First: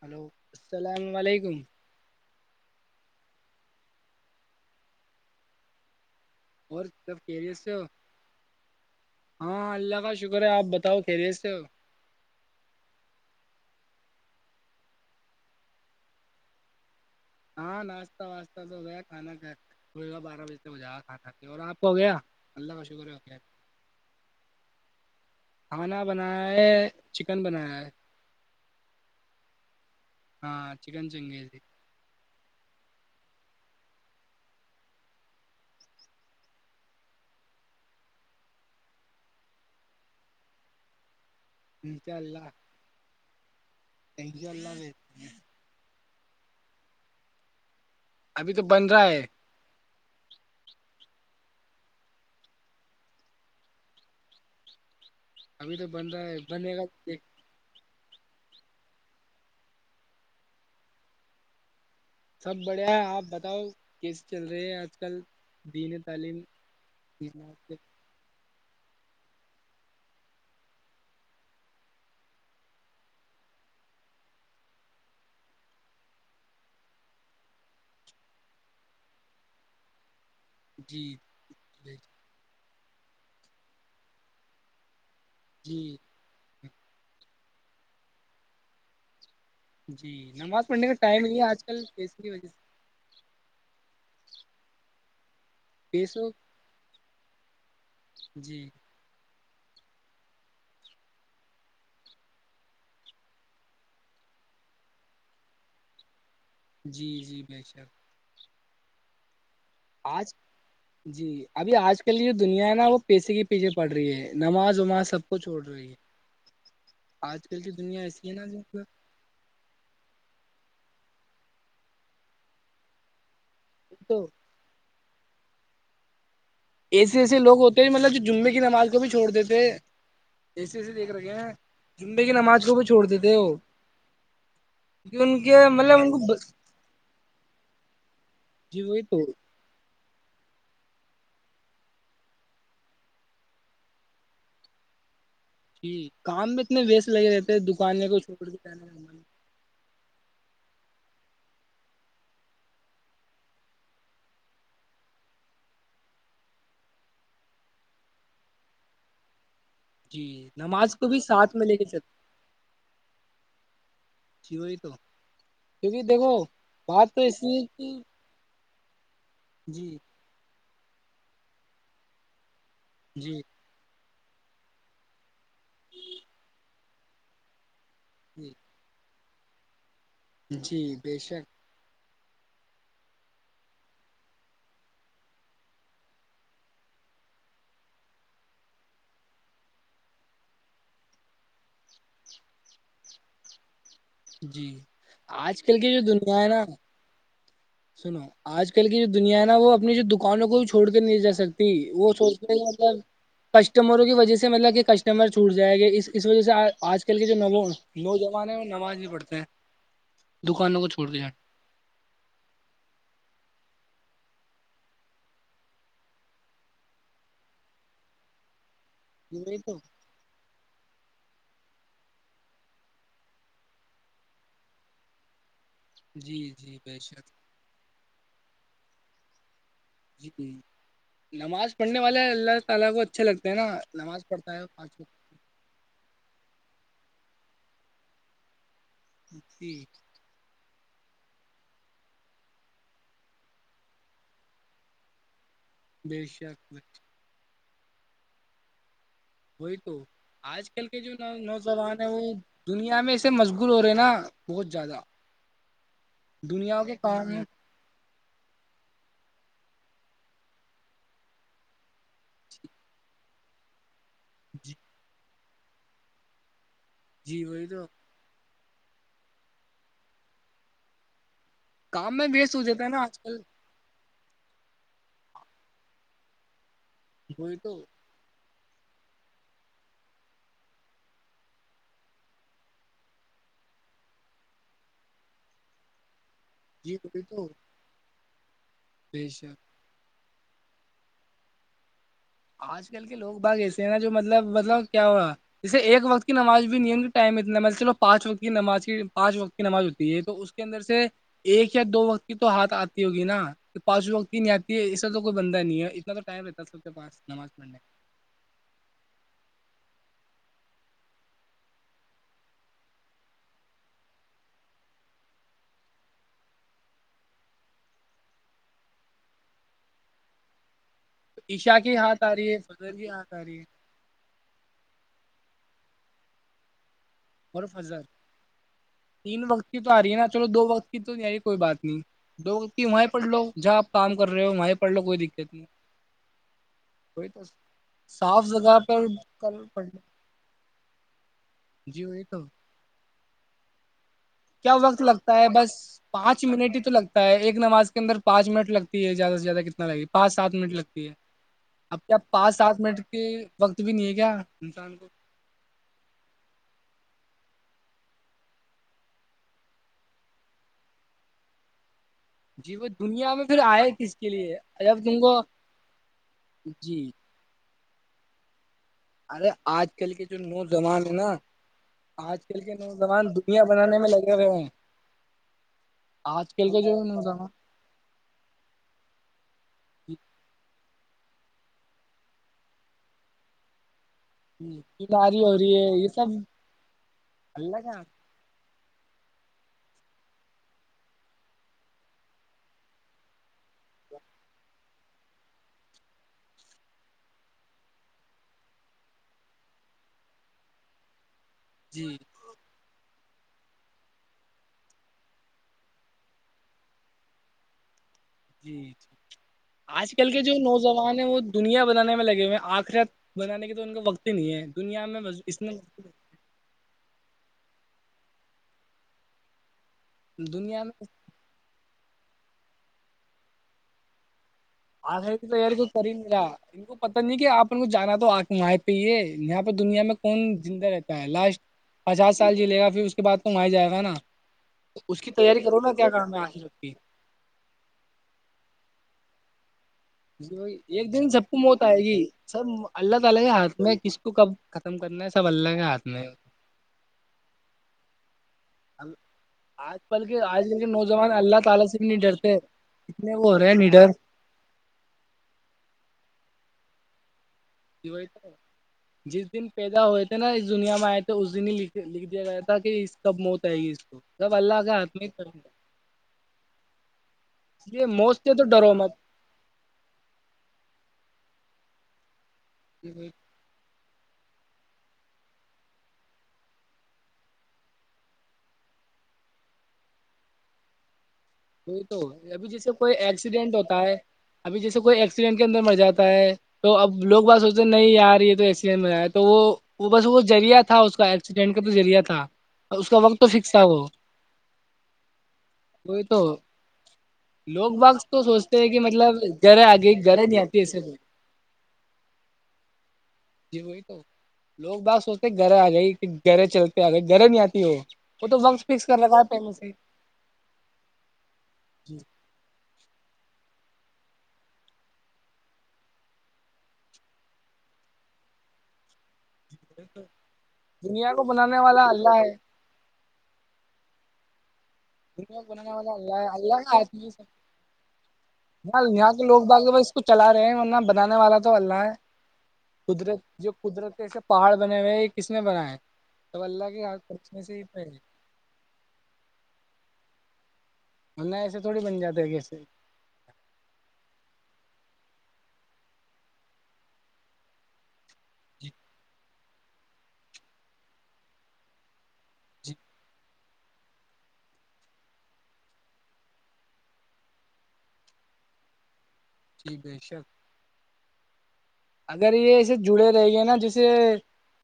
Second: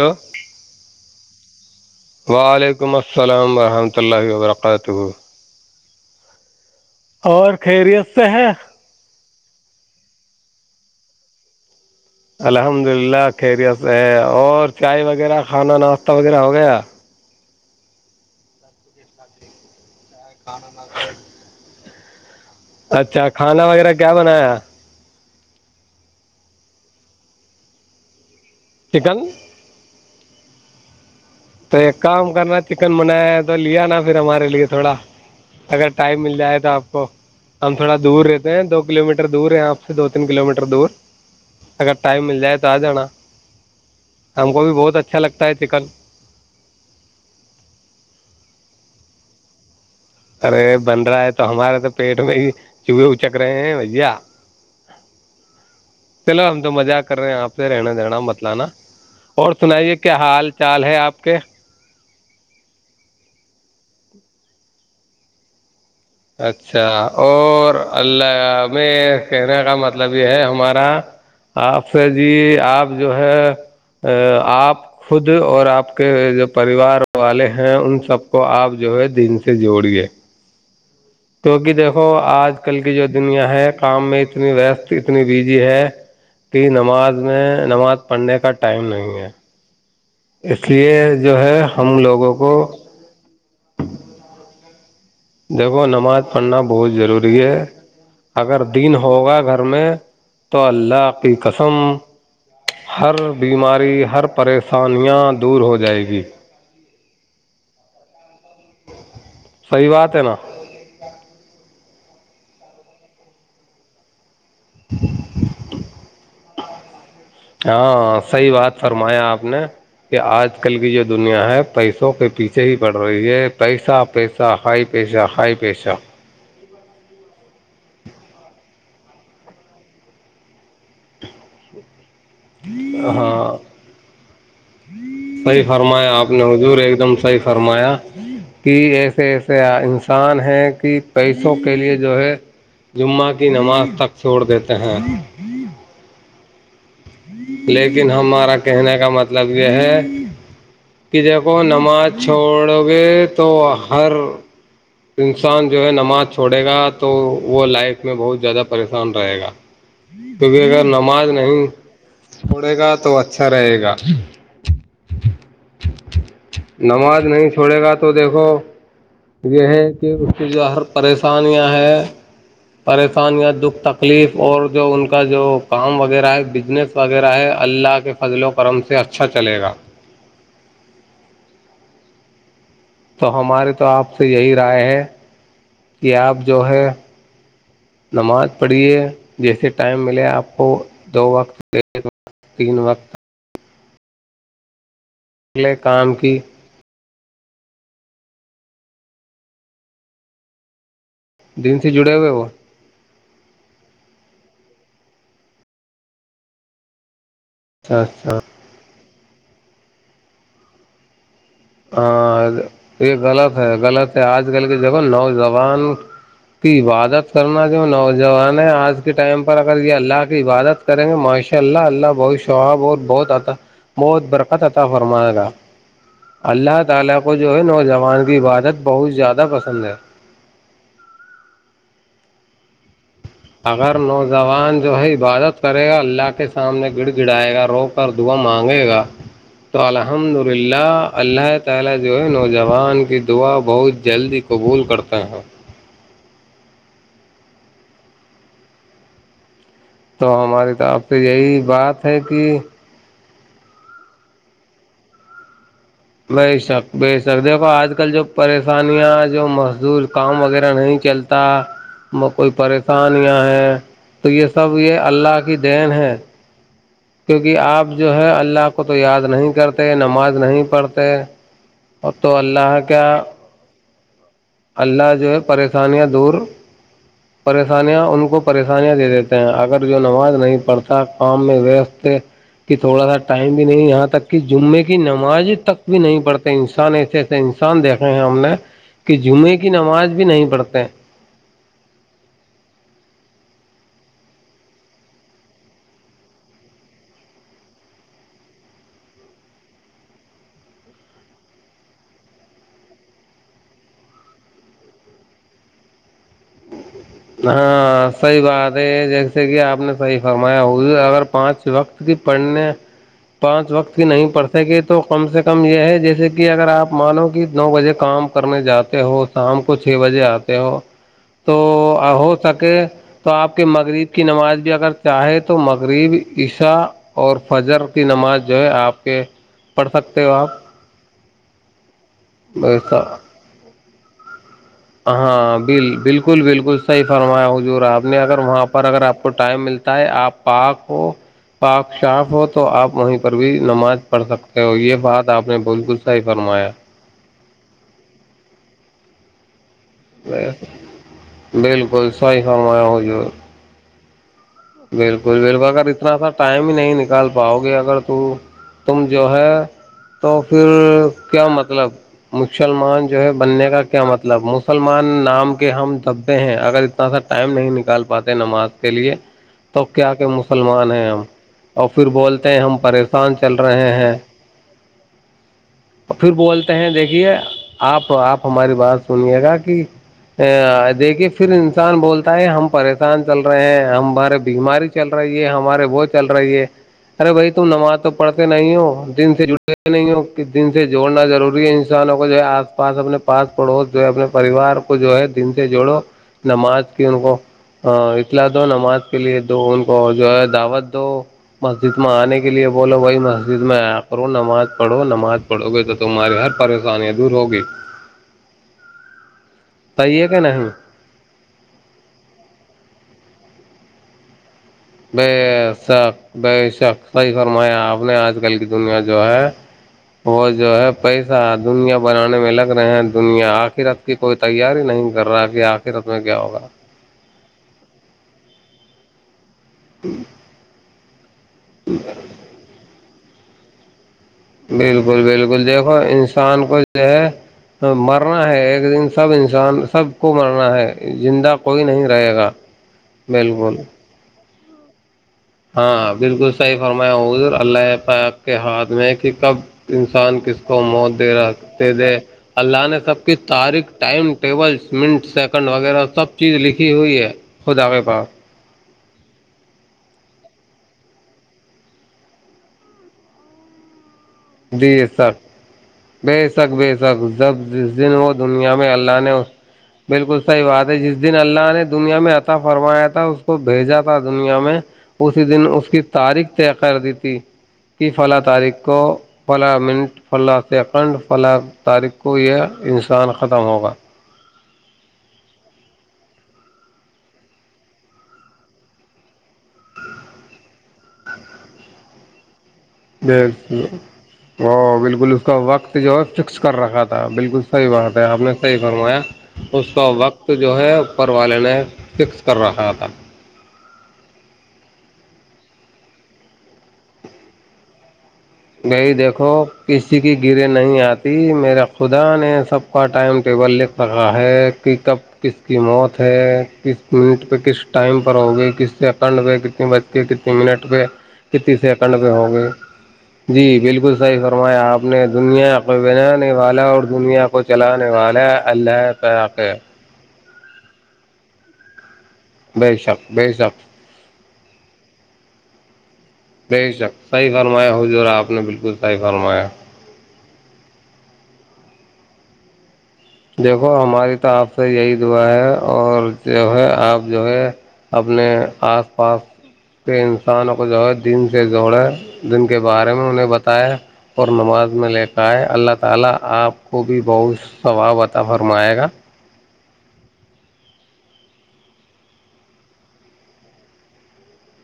Hello السلام علیکم وعلیکم السلام ورحمۃ اللہ وبرکاتہ اور سب اور کہریی سے ہو خیریت سے ہے ہاں اللہ کا شکر ہے آپ ب تاؤ خھیریےس الحمد للہ خیریت ہے اور چائے وغیرہ کھانا ناشتہ وغیرہ ہو گیا ہاں ناشہ واسہ تو وہ کھانا ک صب بارہ بجےک ہو جائے گا کھا کے اور آپ [unintelligible] ہو گیا اللہ کا شکر ہے ہو اچھا گیا کھانا وغیرہ کیا بنایا کھانا بنایا ہے چکن بنایا ہے چکن ہاں چکن چنگیزی تو ایک کام کرنا چکن منایا ہے تو لیا نا پھر ہمارے لیے تھوڑا اگر ٹائم مل جائے تو آپ کو ہم تھوڑا دور رہتے ہیں دو کلو میٹر دور ہے آپ سے دو تین کلو میٹر دور اگر انشاء ٹائم مل اللہ جائے تو آ جانا انشاء ہم کو بھی اللہ بہت اچھا بھیجتے ہیں۔ لگتا ہے چکن ابھی تو بن رہا ہے ارے بن رہا ہے تو ہمارے تو پیٹ میں ہی چوہے اچک رہے ہیں بھیا ابھی تو بن رہا ہے چلو ہم تو بنے گا مزہ کر دیکھ- رہے ہیں آپ سے رہنا جنا متلانا اور سنائیے کیا حال چال ہے آپ کے سب بڑھیا ہے آپ بتاؤ کیسے چل رہے ہیں آپ آج کل دین تعلیم اچھا اور اللہ ہمیں کہنے کا مطلب یہ ہے ہمارا آپ سے جی آپ جو ہے آپ خود اور آپ کے جو پریوار والے ہیں ان سب کو آپ جو ہے دن سے جوڑیے جی کیونک دیکھو آج آج کل کی جو دنیا ہے کام میں اتنی ویست اپنی بیجی ہے جی کی نماز میں نماز پڑھنے کا ٹائم نہیں ہے جی نماز اس پڑھنے کا لیے ٹائم نہیں جو ہے آج کل ہم اس کی لوگوں وجہ کو سے دیکھو نماز پیسوں پڑھنا بہت ضروری ہے اگر جی دن ہوگا گھر میں تو اللہ کی قسم ہر بیماری ہر پریشانیاں دور ہو جائے گی جی جی ب ش صحیح بات ہے آج نا جی ابھی آج کے لیے دنیا نا وہ پیسے کے پیچھے پڑ رہی ہے نماز وماز سب کو چھوڑ رہی ہے آج کل کی دنیا ہاں ایسی ہے نا صحیح جو بات مطلب فرمایا آپ نے کہ آج آج کل کی جو دنیا ہے پیسوں کے پیچھے ہی پڑ رہی ہے پیسہ تو پیسہ ہائپ پیسہ ہائی پیسہ ایسے ایسے لوگ ہوتے ہیں مطلب جو جمعے کی نماز کو بھی چھوڑ دیتے ایسے ایسے دیکھ رکھے ہیں جمبے کی نماز کو بھی چھوڑ دی تھے وہ ہاں کیونکہ ان صحیح کے مطلب ان فرمایا آپ کو نے حضور ایک دم صحیح فرمایا کہ جی وہی تو ایسے ایسے ان انسان ہے کہ پیسوں کے لیے جو ہے جمعہ کی نماز تک چھوڑ دیتے ہیں جی کام میں اتنے ویس لیکن ہمارا کہنے کا من مطلب یہ ہے کہ جب کوو نماز چھوڑو گے تو ہر انسان جو ہے نماز چھوڑے گا تو وہ لائف میں بہت زیادہ پریشان رہے گا جی کیونکہ اگر کو بھی نماز ساتھ نہیں میں لے کے چل چھوڑے گا تو اچھا رہے گا جی وہی تو کیونکہ دیکھو بات تو نماز اس نہیں لیے چھوڑے کہ گا تو دیکھو یہ جی ہے کہ اس کے جو ہر پریشانیاں ہیں پریشان جی یا دکھ تک تکلیف اور جو ان کا جو کام وغیرہ ہے بزنس وغیرہ ہے اللہ فضل و جی کرم سے ا اچھا چلے گا جی بے شک تو ہماری تو آپ سے یہی رائے ہے کہ آپ جو ہے نماز پڑھیے جیسے ٹائم ملے آپ کو دو وقت ایک و تین وقت جی آج لے کل کی جو کام دنیا ہے نا سنو آج کل کی جو دنیا نا وہ اپنی جو دکانوں کو چھوڑ نہیں جا سکتی دن سے وہ جڑے ہوئے سوچتے ہیں ا کسٹمروں کی وجہ سے مطلب کہ کسٹمر چھوٹ جائے گا اس اس وجہ سے آج کل کے ن اچھا اچھا نوجوان ہے نماز پڑتے ہیں دکانوں کو چھوڑ د ج ہاں یہ غلط ہے غلط ہے آج کل کی جگہ نوجوان کی عبادت کرنا جو نوجوان آج کے ٹائم پر جانا اگر تو یہ اللہ کی عبادت کریں گے معشر ان شاء اللہ اللہ بہت سوااب اور بہت بہت برکت عطا فرمائے گا جی جی اللہ بے تعالی شک کو جو ہے نوجوان عبادت بہت زیادہ پسند ہے جی ہ نماز پڑھنے والا ہے اللہ [unintelligible] الال بت [inaudible] اگر نوجوان جو ہے عبادت کرے گا اللہ کے سامنے [unintelligible] گڑ گڑائے گا روک کر دھوا مار [unintelligible] گ گا وقت تو جی الحمد للہ [unintelligible] [unintelligible] ایشیا کچھ [unintelligible] وہی تو آج ہماری کل کے طرف جو سے ن یہی نوجوان بات ہیں ہے وہ کہ دنیا میں [unintelligible] سے مشغول ہو رہے ہیں نا بہت زیادہ [unintelligible] بے دنیا شک کے بے کام شک میں دیکھو آج کل جو پ [unintelligible] آسانیاں جو مزدور کام وغیرہ نہیں چلتا [unintelligible] میں کوئی پریشانیاں ہے [unintelligible] ہ [unintelligible] تو یہ جی سب یہ اللہ کا [unintelligible] کی دین ہے [unintelligible] جی کیونکہ وہی تو آپ جو ہے اللہ کو [unintelligible] کو تو یاد نہیں کرتے نماز نہیں پڑھتے [unintelligible] کام میں تو وست ہو اللہ جاتتا ہے نا آج کیا کل [unintelligible] اللہ جو ہے پریشانیاں دور [unintelligible] وہی تو پریشانیاں ان کو پریشانیاں دے دیتے ہیں اگر جو نماز نہیں پڑھتا کام میں ویست کہ تھوڑا سا ٹائم بھی نہیں یہاں تک کہ جمے کی نماز تک بھی نہیں پڑتا انسان جی ایسے وہی ایسے تو انسان دیکھے ہیں ہم ہم نے [unintelligible] کہ بے شک جمعے کی نماز بھی نہیں پڑتے [unintelligible] آج کل کے لوگ باغ ایسے ہیں نا جو مطلب مطلب کیا ہوا جیسے ایک وقت کی نماز بھی نہیں ہے ٹائم اتنا مطلب چلو پانچ وقت کی نماز پانچ وقت کی نماز ہوتی ہے تو اس کے اندر سے ایک یا دو وقت کی تو ہات آتی ہوگی نا پانچ وقت کی نہیں آتی ہے اسا تو کوئی بندہ نہیں ہے اتنا تو ٹائم رہتا ہے سب کے پاس نماز پڑھنے ہاں صحی بات ہے یہ جیسے کہ آپ نے صحیح فرمایا ہوا اگر پانچ وقت کی پڑھنے پانچ وقت کی نہیں پڑھ سکے تو کم سے کم یہ ہے جیسے کہ اگر آپ مانو کہ نو بجے کام کرنے جاتے ہو شام کو چھ بجے آتے ہو [unintelligible] عشا کی ہاتھ [unintelligible] ہو سکے فجر کی تو ہاتھ آ آپ رہی کے ہے مغریب [unintelligible] نماز بھی اگر چاہے تو مغرب عیسا [unintelligible] اور فضر کے تین وقت کی پڑھ تو آ رہی ہے سکتے نا ہو چلو آپ دو وقت کی تو آ رہی کوئی بات نہیں [unintelligible] توگ کی وہاںیں پڑ لوگ [unintelligible] ج آپ کام کر رہے ہو میں ہاں ہاں ب بالکل بالکل بالکل صحیح وہی تو فرمایا حجورا آپ نے اگر صاف وہاں جگہ پر اگر آپ کو کر ٹائم پڑھ ملتا لو ہے آپ پارک ہو پاک جی وہی شاف ہو تو آپ وہیں پر پر بھیی نماز پڑھ سکتے ہو کیا یہ وقت بات لگتا آپ ہے نے بس بالکل صحیح پانچ فرمایا منٹ ہی تو لگتا ہے ایک نماز کے انر پانچ منٹ لگتی ہے زیادہ سے زیادہ ک لگ گی پانچ سات منٹ لگتی ہے اب بالکل کیا صحیح پانچ سات فرمایا منٹ کے حضور وقت بھی نہیں ہے کیا انسان کو بالکل بالک اگر اتناا ٹائم ہی نہیں نک نکال پاؤ گے اگر تو تم جو ہے تو پھر کیا مطلب جی وہ مسلمان جو ہے دنیا میں پھر بننے کا آئے کیا کس کے مطلب لیے جب مسلمان تم کو نام کے ہم دھبے ہیں اگر جی اتنا سا ٹائم نہیں نکل گال پاتیں نماز چ لیے ارے تو آج کیا کل کے کیا جو مسلمان نوجوان ہیں ہے ہم نا اور پھر آج بولتے کل ہیں کے ہم نوجوان پریشان چل دنیا رہے بنانے میں ہیں لگے ہوئے ہیں پھر آج کل بولتے کے ہیں جو دیکھیے نوجوان آپ آپ ہماری بات سنیے گا [inaudible] دیکھیے پھر انسان بولتا ہے ہم پریشان چل رہے ہیں ہم ہمارے بیماری چل رہی بیماری ہے ہو ہمارے وہ یہ چل سب رہی ہے ارے بھائی تم اللہ نماز کا تو پڑھتے نہیں ہو دن سے جٹے نہیں ہو کہ دن سے جوڑنا ضروری ہے انسانوں کو جو ہے آس پاس اپنے پاس پڑوس جو ہے اپنے پریوار کو جو ہے دن سے جوڑو نماز کی ان کو اطلاع دو نماز کے لیے دو ان کو جو ہے دعوت دو مسجد جی میں آنے کے لیے بولو بھائی مسجد میں آیا کرو نماز پڑو نماز ہاتھ پڑو گے تو تمہاری ہر پریشانی دور ہوگی جی آج صحیح ہے کل کہ کے جو نہیں نوجوان ہیں وہ دنیا بنانے میں لگے ہوئے ہیں آخر بنانے کے تو ان کا وقت ہی نہیں ہے میں سر میں میں اپ نے اج کل کی دنیا جو ہے وہ جو دنیا ہے میں پیسہ دنیا بنانے میں لگ رہے ہیں دنیا آخر رکھتی پہتی آخری کی تیاری کو کر ہیا ہوگا ان کو پت نہیں کہ آپ ان کو جانا تو آکھ [inaudible] یہاں پر دنیا میں کون زندہ رہتا ہے لاسٹ پچاس سال جیلے گا پھر اس کے بعد کم آ ہی جائے گا نا بالکل اس کی بالکل تیاری کرو نا دیکھو کیا کام ہے انسان کو آخرت کی جو ہے مرنا ہے ایک دن سب انسان سب کو مرنا ایک ہے دن جب زندہ تم کوئی ہوتا ہے نہیں گی رہے گا سر اللہ تعالی کے بالکل ہاتھ میں کس کو ختم کرنا ہے سب اللہ کے ہاتھ ہاں میں ہے۔ بالکل صحیح فرمایا ہو اللہ [inaudible] کے ہاتھ اب میں کہ کب آج کل انسان کے کس آج کل کو کے موت دے نوجوان اللہ تعالی رکھتے سے بھی دے نہیں ڈرتے اللہ نے سب کی اتنے وہ ہو رہے ہیں تاریخ نڈر ٹائم ٹیبل منٹ سیکنڈ وغیرہ سب چیز لکھی ہوئی ہے خدا کے پاس [unintelligible] جس دن پیدا ہوئے تھے نا اس دنیا میں آئے تھے اس دن ہی لکھ دیا گیا تھا کہ اس کب موت آئے گی اس کو سب اللہ کے جی ہاتھ میں سک اس بے شک بے شک جب جس لیے دن وہ موت سے تو دنیا میں ڈرو اللہ مت نے بالکل صحیح بات ہے جس دن اللہ نے دنیا میں آتا [unintelligible] فرمایا تھا اس کو بھیجا تھا دنیا میں اسی دن اس کی تاریخ طے کر دی تھی کہ فلاں تاریخ کو پلا منٹ فلا سیکنڈ پلا وہی تاریخ تو کو یہ ابھی جیسے کوئی انسان ختم ایکسیڈنٹ ہوگا ہوتا ہے ابھی جیسے کوئی ایکسیڈنٹ کے اندر مر جاتا ہے تو اب لوگ بات سوچتے ہیں نہیں یار یہ تو ایکسیڈینٹ میں رہیا ہے تو وہ وہ بس وہ ذریعہ تھا اس کا ایکسیڈینٹ کا تو ذریعہ تھا اس کا د وقت تو فکس تھا وہ وہ بالکل اس کا وقت جو ہے وہی تو فکس کر رکھا تھا بالکل صحیح لوگ بات باغ ہے آپ تو نے صحیح سوچتے ہیں کہ فرمایا مطلب گرے اس آ کا گئی گرے وقت نہیں جو آتی ہے ایسے تو اوپر والے نے فکس کر رکھا تھا جی وہی تو لوگ باغ سوچتے گھر آ گئی کہ گھر چلتے آ گئے گھر نہیں آتی وہ وہ تو وقت فکس گئی کر رکھا ہے دیکھو پہلے سے کسی کی گرے نہیں آتے میرا خدا نے سب کا ٹائم ٹیبل لکھ را ہے کہ کب کس کی موت ہے کس منٹ پہ کس ٹائم پر ہوگی کس سیکنڈ میں کتنی بجتی کتنے منٹ پہ دنیا کو کتنی بنانے والا سیکنڈ پہ اللہ ہے ہو گئے جی بالکل صحیح فرمایا آپ اپنے دنیا کو والا اللہ ہے بنانے والا اللہ کا اور آدمی دنیا کو چلانے والا یہاں اللہ یہاں کے لوگ فرقہ باغ اس کو چلا رہے ہیں ورنہ بنانے والا تو اللہ ہے بے شک قدرت بے جو شک قدرت ہے سا [inaudible] پہاڑ بنے ہوئے یہ کس نے بنا ہے بے شک صحیح فرمایا ہو ج رہا آپ نے بالکل صحیح فرمایا نہ ایسے تھوڑی بن جاتے ہیں کیسے دیکھو ہماری تو آپ سے یہی دعا ہے اور جو ہے آپ جو ہے اپنے جی آس پاس کہ انسان کو جو ہے دن سے جوڑے جن کے جی بارے میں انہیں بتا [unintelligible] پ فھرم آئے گا ٹھیک بے شک اگر یہ اسے جڑے رہ گئے نا جیسے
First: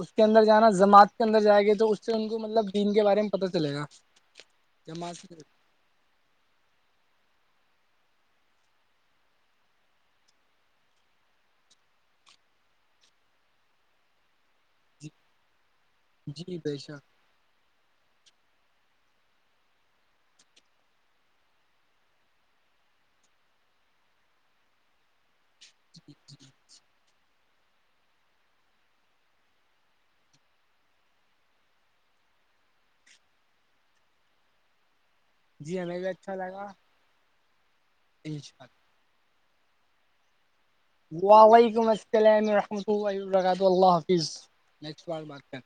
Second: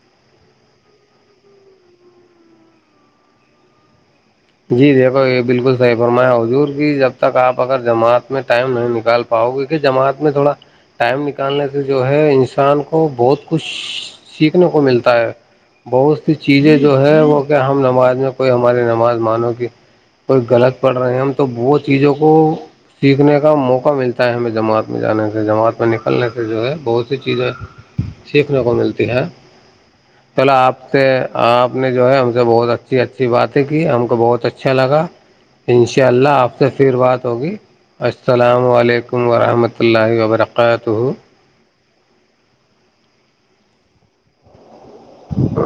اس کے اندر جانا جماعت کے اندر جائےیں گے تو اس سے ان کو مطلب دین کے بارے میں پت چلے گا جی جماعت دیکھو سے۔ یہ بالکل صحیح فرما حضور کی جب تک آپ اگر جماعت میں ٹائم نہیں نکال پاؤ کیکہ جماعت میں تھوڑا ٹائم نکالنے سے جو ہے انسان کو بہت کچھ سیکھنے کو جی ملتا ہے بہت سی جی چیزیں بے جو شک ہے وہ کیا ہم نماز میں کوئی ہماری نماز مانو کہ کوئی غلط پڑھ رہے ہیں ہم تو وہ چیزوں کو سیکھنے کا موقع ملتا ہے ہمیں جماعت میں جانے کا جماعت میں نکلنے سے جو ہے بہت سی چیزیں سیکھنے کو ملتی ہے پل آپ سے آپ نے جو ہے ہم سے بہت اچھی اچھی باتیں کی ہم کو کو بہت اچھا لگا جی ہمیں انشاء بھی اللہ اچھا آپ لگا سے پھر بات ہوگی انشاء السلام علیکم ورحمۃ وحمۃ اللہ وبرکہ وعلیکم السلام رحۃ ال الرات اللہ حافظ نال بات کر